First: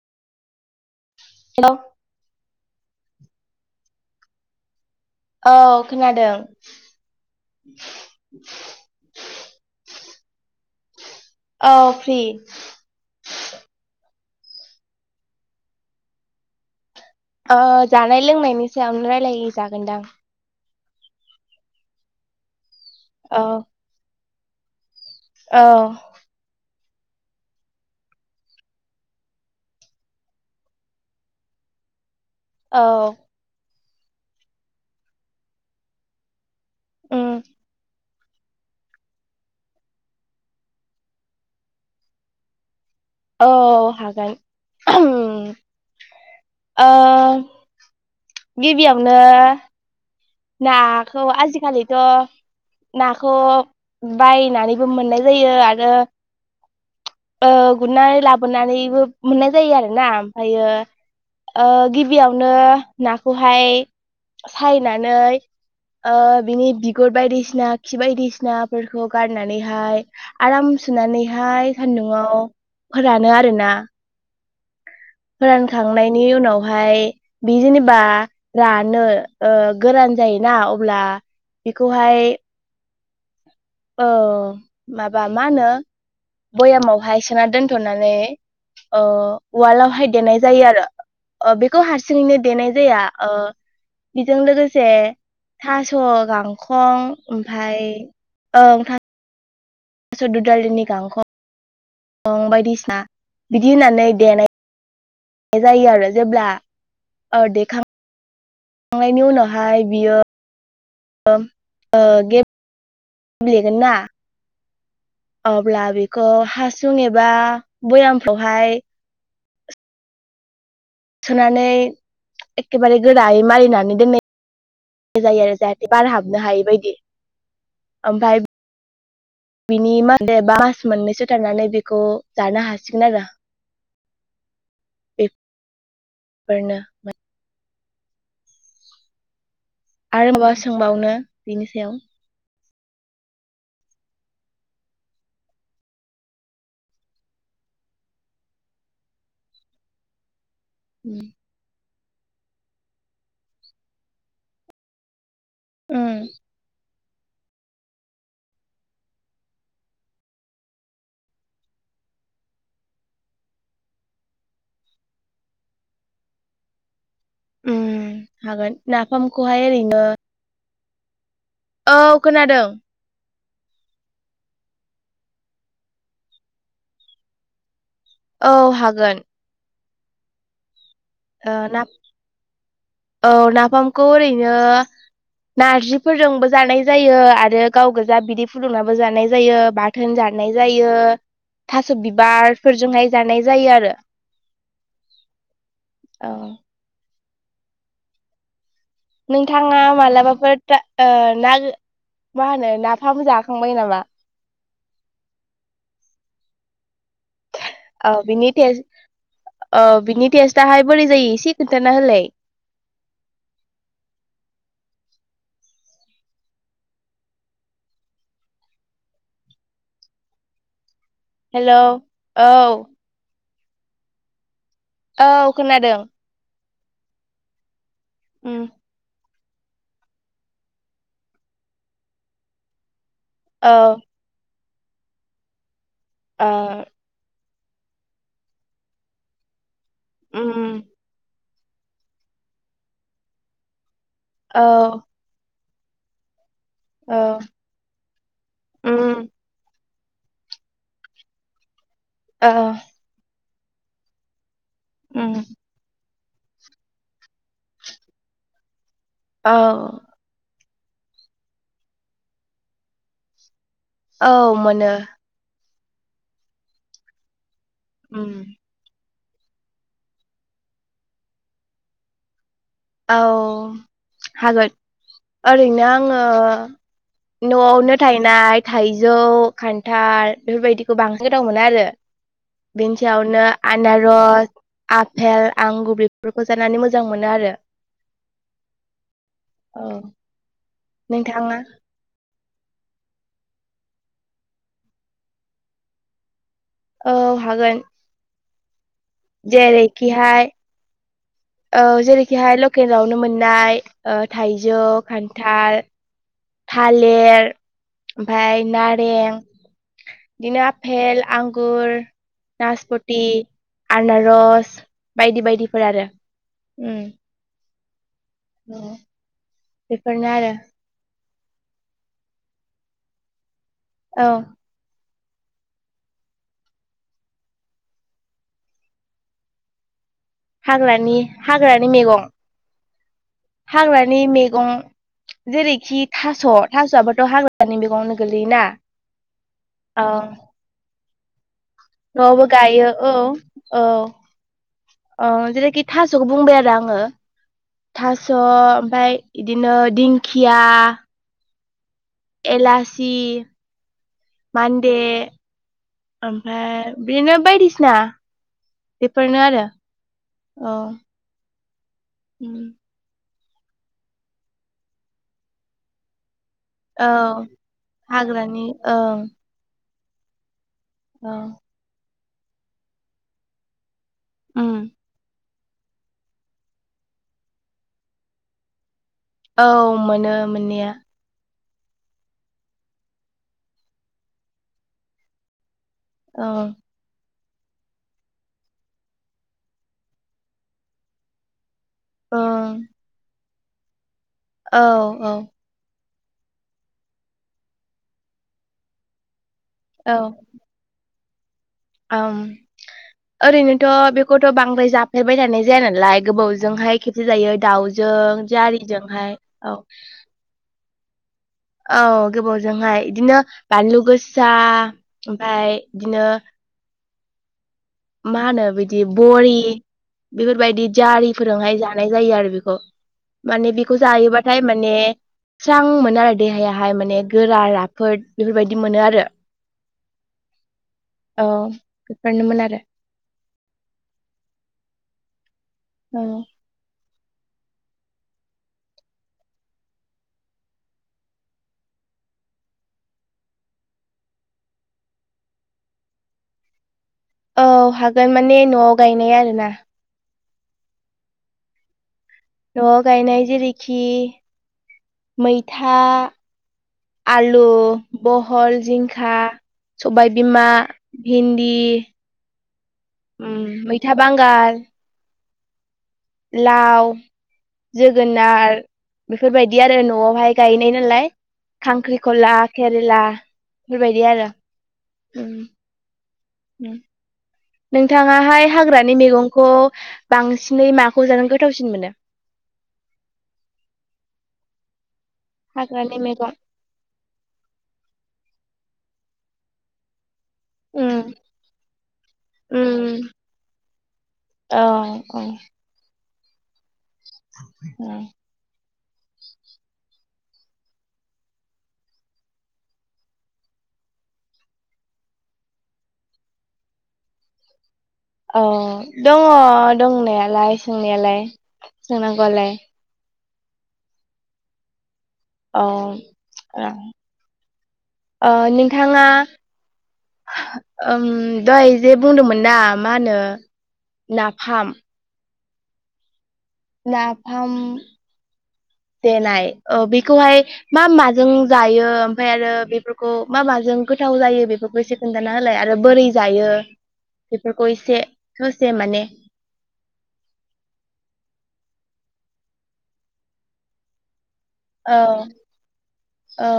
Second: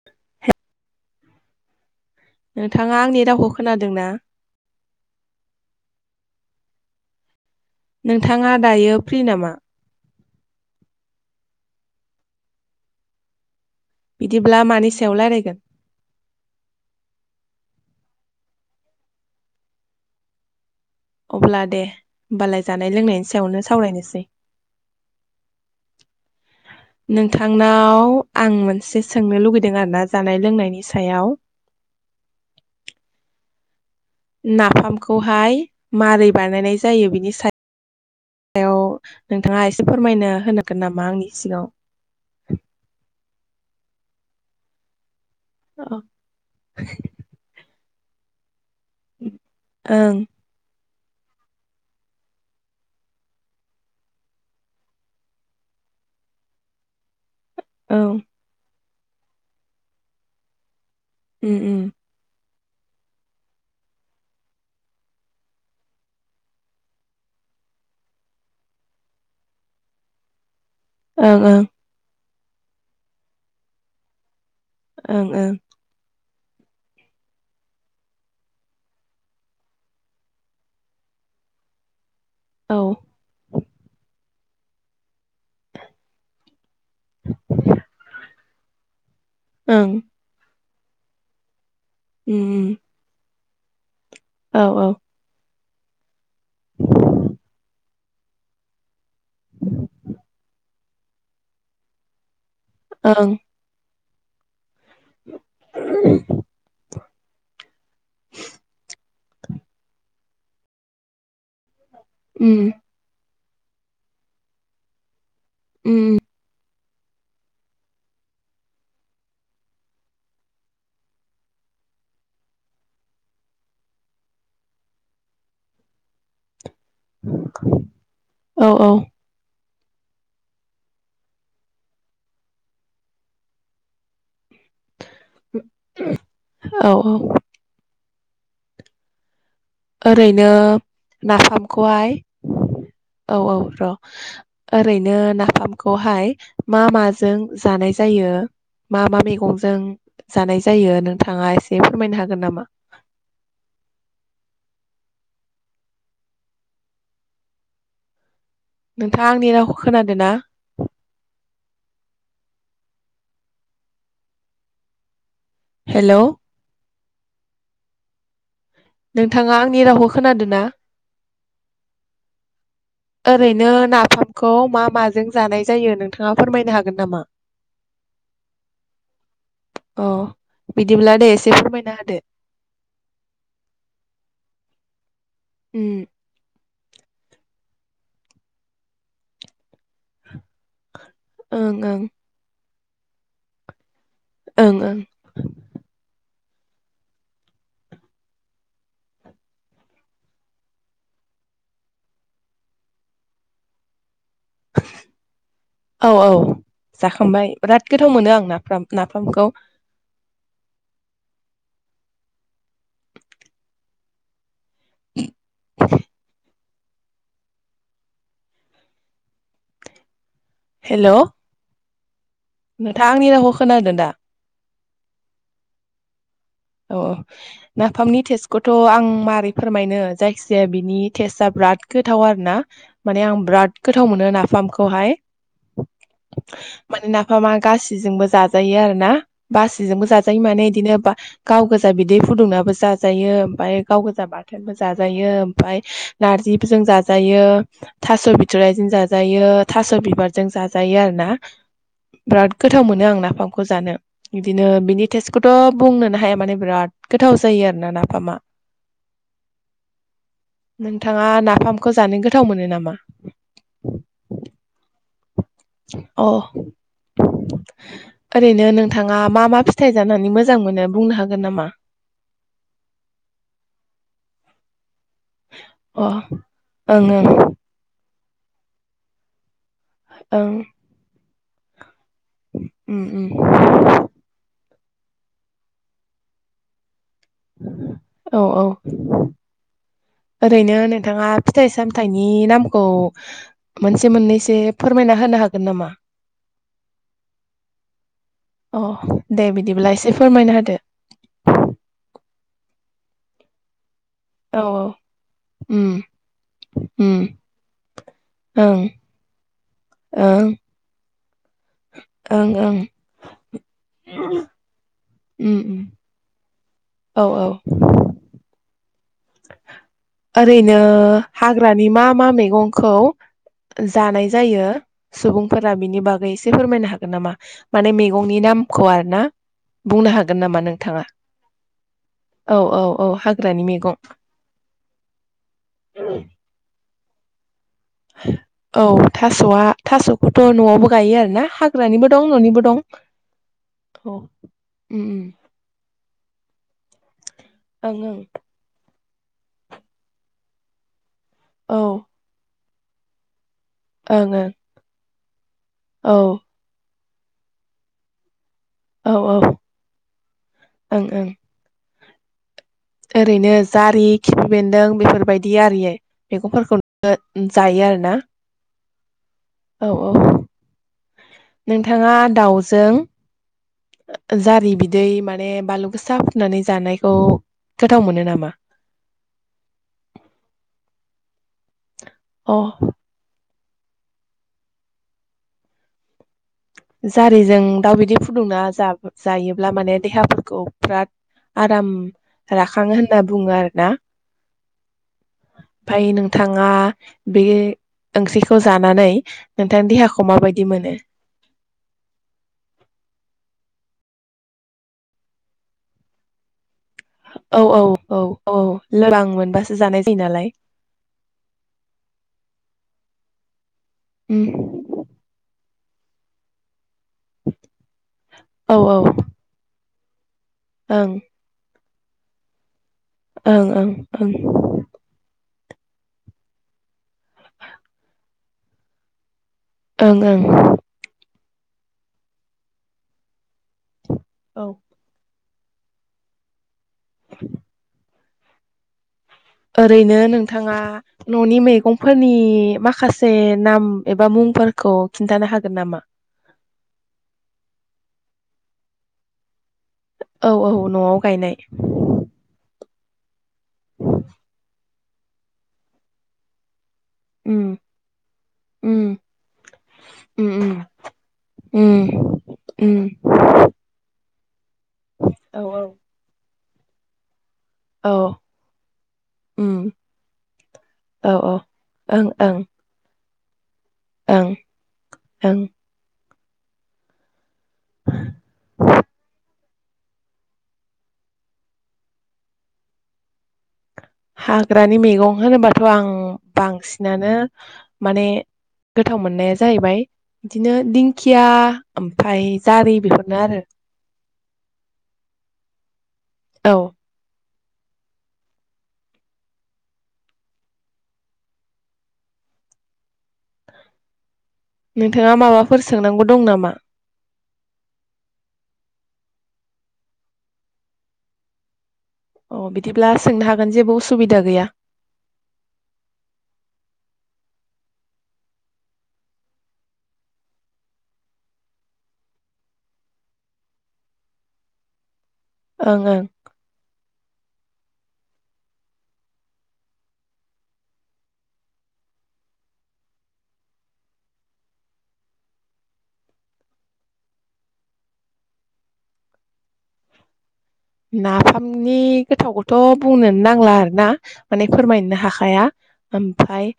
[unintelligible] [unintelligible] नोंथाङा आंनि रावखौ खोनादों ना? औ खोनादों नोंथाङा दायो फ्रि नामा औ फ्रि बिदिब्ला मानि सायाव रायज्लायगोन ओ जानाय लोंनायनि सायावनो रायजलाय जागोनदां अब्ला दे होमबालाय जानाय लोंनायनि सायावनो सावरायनोसै अ [inaudible] नोंथांनाव आं मोनसे सोंनो लुगैदों आरो ना जानाय लोंनायनि सायाव औ नाफामखौहाय मारै बानायनाय जायो उम बिनि सायाव सायाव नोंथाङा एसे फोरमायनो होनांगोन नामा आंनि सिगाङाव औ हागोन ओम ओं ओ गिबियावनो ओं नाखौ आजिखालिथ' नाखौ बायनानैबो मोननाय जायो आरो ओ गुरनानै लाबोनानैबो मोननाय जायो आरो ना ओमफ्रायो उम गि उम गिबियावनो नाखौहाय सायनानै ओ बिनि बिगुर बायदिसिना खि बायदिसिनाफोरखौ गारनानैहाय आराम ओं ओं सुनानैहाय सान्दुंङाव फोरानो आरोना ओं ओं फोरानखांनायनि उनावहाय बे जेनेबा रानो ओ गोरान जायोना अब्ला बेखौहाय औ औ माबा मा होनो भयामाव ओमफाय सोना दोनथ'नानै ओ वालावहाय देनाय जायो आरो ओ बेखौ हारसिङैनो उम देनाय उम जाया ओ बेजों औ औ लोगोसे थास' गांखं ओमफफ्राय ओं था [inaudible] ददाललिनि गांखं गं बायदिसिना ओं बिदि होननानै दे जायो आरो जेब्ला ओ देखांनायनि उनावहाय बियो आ गे उम गेलेगोन ना अब्ला उम बेखौ हासुं एबा बयामफ्रावहाय थुनानै एखेबारे गोरायै मारिनानै दोननाय जायो आरो जाहाथे बार हाबनो हायै बायदि ओमफ्राय औ औ बिनि [unintelligible] मास मोननैसो थानानै बेखौ जानो हासिगोन आरो बेब औ औ आरो ओरैनो माबा सोंबावनो बिनि सायाव नाफामखौहाय औ औ र' ओरैनो नाफामखौहाय मा माजों जानाय जायो मा मा मैगंजों जानाय जायो नोंथाङा एसे फोरमायनो हागोन नामा उम नोंथाङा आंनि रावखौ खोनादों ना हेलौ ओम हागोन नाफामखौहाय ओरैनो खोनादोना औ खोनादों ओरैनो नाफामखौ मा माजों जानाय जायो नोंथाङा फोरमायनो हागोन नामा [inaudible] औ हागोन अ बिदिब्ला दे एसे ओ ना फोरमायना होदो औ नाफामखौ ओरैनो ओं नारजिफोरजोंबो जानाय जायो आरो गाव गोजा बिदै फुदुंनाबो जानाय जायो बा थोन जानाय जायो ओं थास' ओं बिबारफोरजोंहाय जानाय जायो आरो। ओं ओं औ नोंथाङा मालाबाफोर ता- मा होनो नाफाम जाखांबायायो नामा? औ औ जाखांबाय बिराद गोथाव मोनो आं नाफ्रा नाफामखौ ओ बिनि टेस्टआाहाय बोरै जायो एसे खोन्थाना होलाय? उ हेल' हेलौ औ [unintelligible] आंनि रावखौ खोनादों दा? औ खोनादों अ नाफामनि उम टेस्टखौथ' आं मारै फोरमायनो जायखिजाया बिनि टेस्टआ बिराद गोथाव आरो ना माने आं औ बिराद गोथाव मोनो ना फामखौहाय। ओ माने नाफामा गाससिजोंबो जाजायो आरो ना। गासैजोंबो जाजायो माने उम बिदिनो बा गाव गोजा बिदै फुदुंनाबो जाजायो ओमफ्राय गाव गोजा औ बाथोनबो जाजायो ओमफ्राय नारजिफोरजों औ जाजायो थास' बिथ'राइजों उम जाजायो थास' बिबारजों जाजायो आरो ना। औ बिराद गोथाव मोनो आं नाफामखौ जानो बिदिनो बिनि उम टेस्टखौथ' बुंनो नाङा माने बिराद गोथाव जायो आरो ना नाफामा। औ नोंथाङा नाफामखौ जानो गोथाव मोनो नामा? औ मोनो। अ उम। ओरैनो नों नोंथाङा मा मा फिथाइ जानानै मोजां मोनो बुंनो हागोन नामा? औ हागोन ओरैनो अ आङो ओं ओं न'आवनो थायनाय थाइजौ खान्थाल ओं बेफोरबायदिखौ बांसिन गोथाव मोनो आरो। बेनि उम उम सायावनो आनारस आफेल आं गुबुबलिफोरखौ जानानै मोजां मोनो आरो। औ औ औ ओरैनो नोंथाङा फिथाइ साम थाइनि नामखौ मोनसे मोननैसो फोरमायना होनो हागोन नामा? औ हागोन। अ दे बिदिब्ला एसे जेरैखिहाय फोरमायना होदो। औ जेरैखिहाय लकेलावनो मोननाय औ औ थाइजौ खान्थाल उम उम थालिर ओमफफ्राय ओं नारें ओं बिदिनो आफेल आंगुर ओं ओं नासपथि आनारस बायदि उम उम बायदिफोर आरो। उम औ औ औ ओरैनो हाग्रानि मा मा मैगंखौ औ जानाय जायो? सुबुंफोरा बिनि बागै एसे फोरमायनो हागोन नामा माने मैगंनि नामखौ आरो ना। बुंनो हागोन नामा नोंथाङा हाग्रानि हाग्रानि मैगं औ औ औ हाग्रानि मैगं। मैगं जेरैखि थ' थ'बोथ' हाग्रानि मैगंआवनो गोलैयोना औ थास'आ थास'खौथ' न'आवबो गायो आरोना हा नबो गायो औ औ उम औ जेरैखि थास'खौ बुंबाय आरो आङो उम थास' ओमफाय बिदिनो दिंखिया औ एलासि ओं-ओं मान्दे ओमफ्राय बेनो बायदिसिना औ बेफोरनो औ आरो ओं ओं ओम ओरैनो जारि खिफि बेन्दों बेफोरबायदि आरि मैगंफोरखौ औ जायो आरोना हाग्रानि ओं औ-औ औ नोंथाङा दाउजों जारि उम बिदै माने बानलु गोसा फुनानै जानायखौ गोथाव मोनो नामा औ मोनो मोननाया अ औ जारिजों दाउ बिदै फुदुंना जायोब्ला माने देहाफोरखौ बिराद आराम ओं राखांङो होनना बुङो आरोना औ-औ ओमफाय नोंथाङा बे ओंख्रिखौ जानानै नोंथां देहाखौ माबायदि मोनो ओं ओरैनोथ' बे खौथ' बांद्राय जाफ्लेबाय थानाय जाया नालाय गोबावजोंहाय खे [unintelligible] जायो औ औ औ दाउजों औ जारि लोरबां जोंहाय मोनबासो औ जानाय जायो नालाय औ गोबावजोंहाय बिदिनो बानलु उम गोसा ओमफ्राय बिदिनो [inaudible] मा होनो औ औ बिदि बरि बेफोरबायदि ओं जारि फोरजोंहाय जानाय जायो आरो बेखौ ओं माने बेखौ ओं ओं जायोबाथाय माने स्रां मोनो आरो देहायाहाय माने गोरा राफोद बेफोरबायदि मोनो आरो ओं ओं औ बेफोरनोमोन आरो औ औ [inaudible] ओरैनो नोंथाङा न'नि मैगंफोरनि माखासे नाम एबा मुंफोरखौ खिन्थानो हागोन नामा औ हागोन माने न'आव गायनाय आरो ना औ-औ न'आव गायनाय न'आव गायनाय जेरैखि मैथा आलु उम बहल उम जिंखा उम सबायबिमा उम भिन्दि उम उम उम मैथा बांगाल औ-औ लाव औ जोगोनार बेफोरबायदि उम आरो न'आवहाय गायनाय नालाय औ औ ओं खांख्रिखला ओं केरेला बेफोरबायदि ओं आरो ओं [inaudible] नोंथाङाहाय हाग्रानि मैगंखौ बांसिनै माखौ जानो गोथावसिन मोनो हाग्रानि मैगं होनोबाथ' आं हाग्रानि मैगं बांसिनानो माने गोथाव मोननाया जाहैबाय इदिनो उम दिंखिया ओमफ्राय जारि उम बेफोरनो आरो औ औ औ ओम नोंथाङा माबाफोर सोंनांगौ दं नामा औ दङ दंनायालाय सोंनायालाय सोंनांगौआलाय ब्ला सोंनो हागोन जेबो उसुबिदा गैया अ ओ ओ नोंथाङा दहाय जे बुंदोंमोन ना मा होनो नाफाम ओं ओं नाफाम देनाय ओ बेखौहाय मा माजों जायो ओमफ्राय आरो बेफोरखौ मा माजों गोथाव जायो बेफोरखौ एसे खोनदाना होलाय आरो बोरै जायो बेफोरखौ एसे ससे माने नाफामनि गोथावखौथ' बुंनोनो नांला आरो ना माने औ फोरमायनो हाखाया ओमफ्राय औ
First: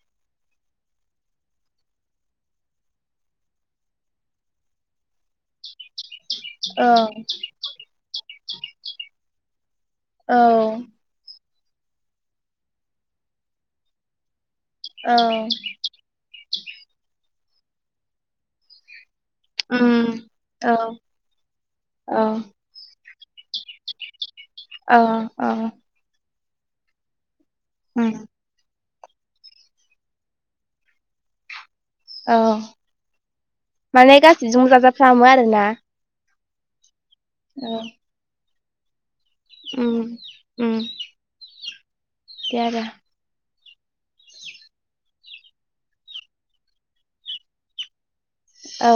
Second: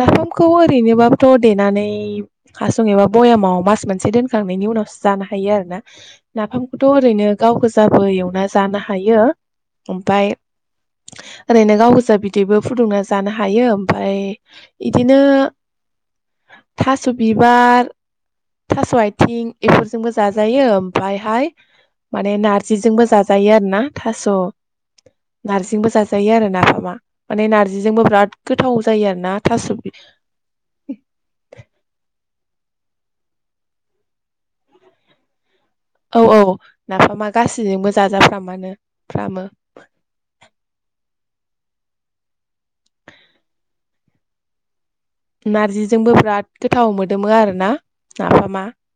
नाफामखौ ओरैनोबाबोथ' देनानै हासुं एबा बयामाव मास मोनसे दोनखांनायनि उनावसो जानो हायो आरो ना नाफामखौथ' औ ओरैनो गाव गोजाबो एवना जानो हायो ओमफाय औ ओरैनो गाव गोजा बिदैबो फुदुंना जानो हायो ओमफाय औ इदिनो थास' बिबार थास' आथिं एफोरजोंबो उम जाजायो औ ओमफ्रायहाय माने नारजिजोंबो जाजायो आरोना थास' औ औ नारजिंबो जाजायो आरो नाफामा माने नार्जिजोंबो उम बिराद गोथाव जायो आरो ना थास' बि औ माने गासैजोंबो जाजा फ्रामो आरोना औ औ नाफामा गासैजोंबो जाजा फ्रामानो फ्रामो ओम उम दे आरो नारजिजोंबो बिराद गोथाव मोदोमो आरो ना नाफामा औ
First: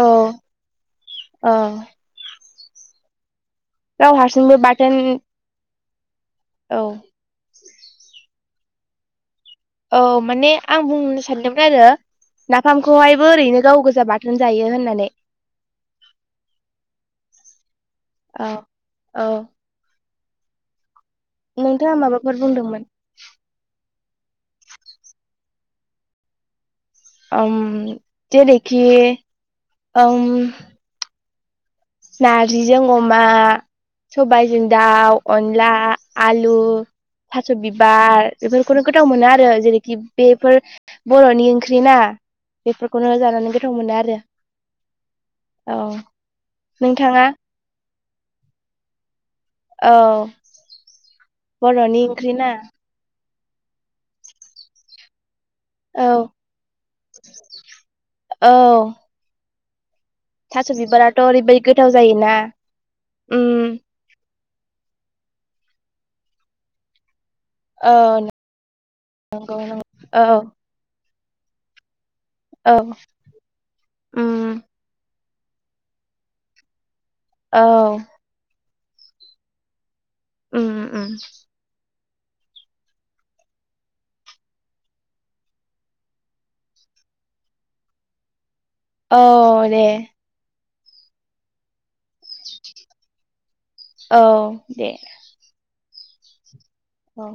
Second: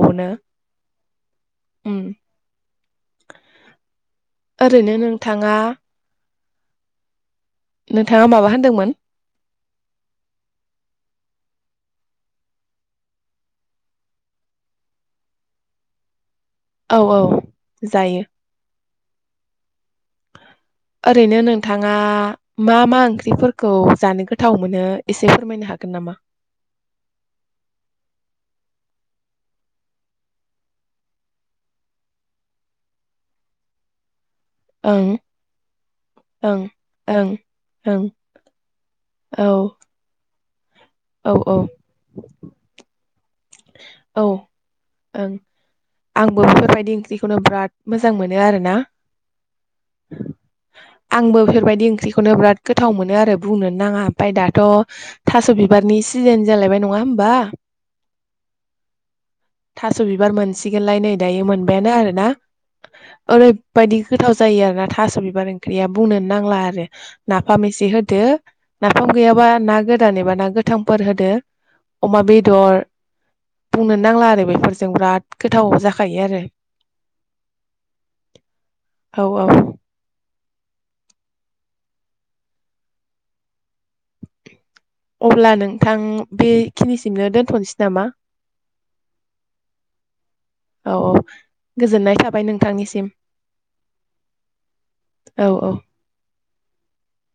औ औ ओम गाव हारसिंबो बाथोन थाङा औ नोंथाङा माबा होनदोंमोन औ माने आं बुंनो सानदोंमोन आरो नाफामखौहायबो ओरैनो गाव गोजा बाथोन जायो होननानै औ औ जायो औ औ ओरैनो नोंथाङा माबाफोर मा बुंदोंमोन मा ओंख्रिफोर खौ जानो गोथाव मोनो एसे फोरमायनो हागोन नामा ओम जेरैखि ओम नारजिजों अमा सबायजों ओं दाउ अनला आलु ओं ओं थास' ओं बिबार बेफोरखौनो गोथाव मोनो आरो औ जेरैखि बेफोर औ बर'नि औ ओंख्रि ना बेफोरखौनो जानानै गोथाव मोनो आ रो औ ओं औ आंबो बेफोरबायदि नोंथाङा ओंख्रिखौनो बिराद मोजां मोनो आरो ना औ आंबो बेफोरबायदि बर'नि ओंख्रिखौनो ओंख्रि ना बिराद गोथ थाव मोनो आरो बुंनोनो नाङा ओमफाय दाथ' थास' बिबारनि औ सिजोन जालायबाय नङा होमबा औ थास' बिबार थास' मोनसिगोनलाय नै बिबाराथ' दायो ओरैबायदि गोथाव मोनबायानो आर ना जायोना उम ओरैबायदि गोथाव जायो आरो ना थास' बिबार ओंख्रिया बुंनोनो नांला आरो नाफाम एसे होदो औ नाफाम गैयाबा नंगौ ना गोदान नंगौ एबा औ ना गो थांफोर होदो अमा बे औ बुंन नांला आरो उम बेफोरजों बिराद गोथाव जाखायो आरो औ औ औ ओम ओम अब्ला नोंथां बेखिनिसिमनो दोन्थ'नोसै नामा औ दे औ औ गोजोननाय थाबाय नोंथांनिसिम औ दे औ औ औ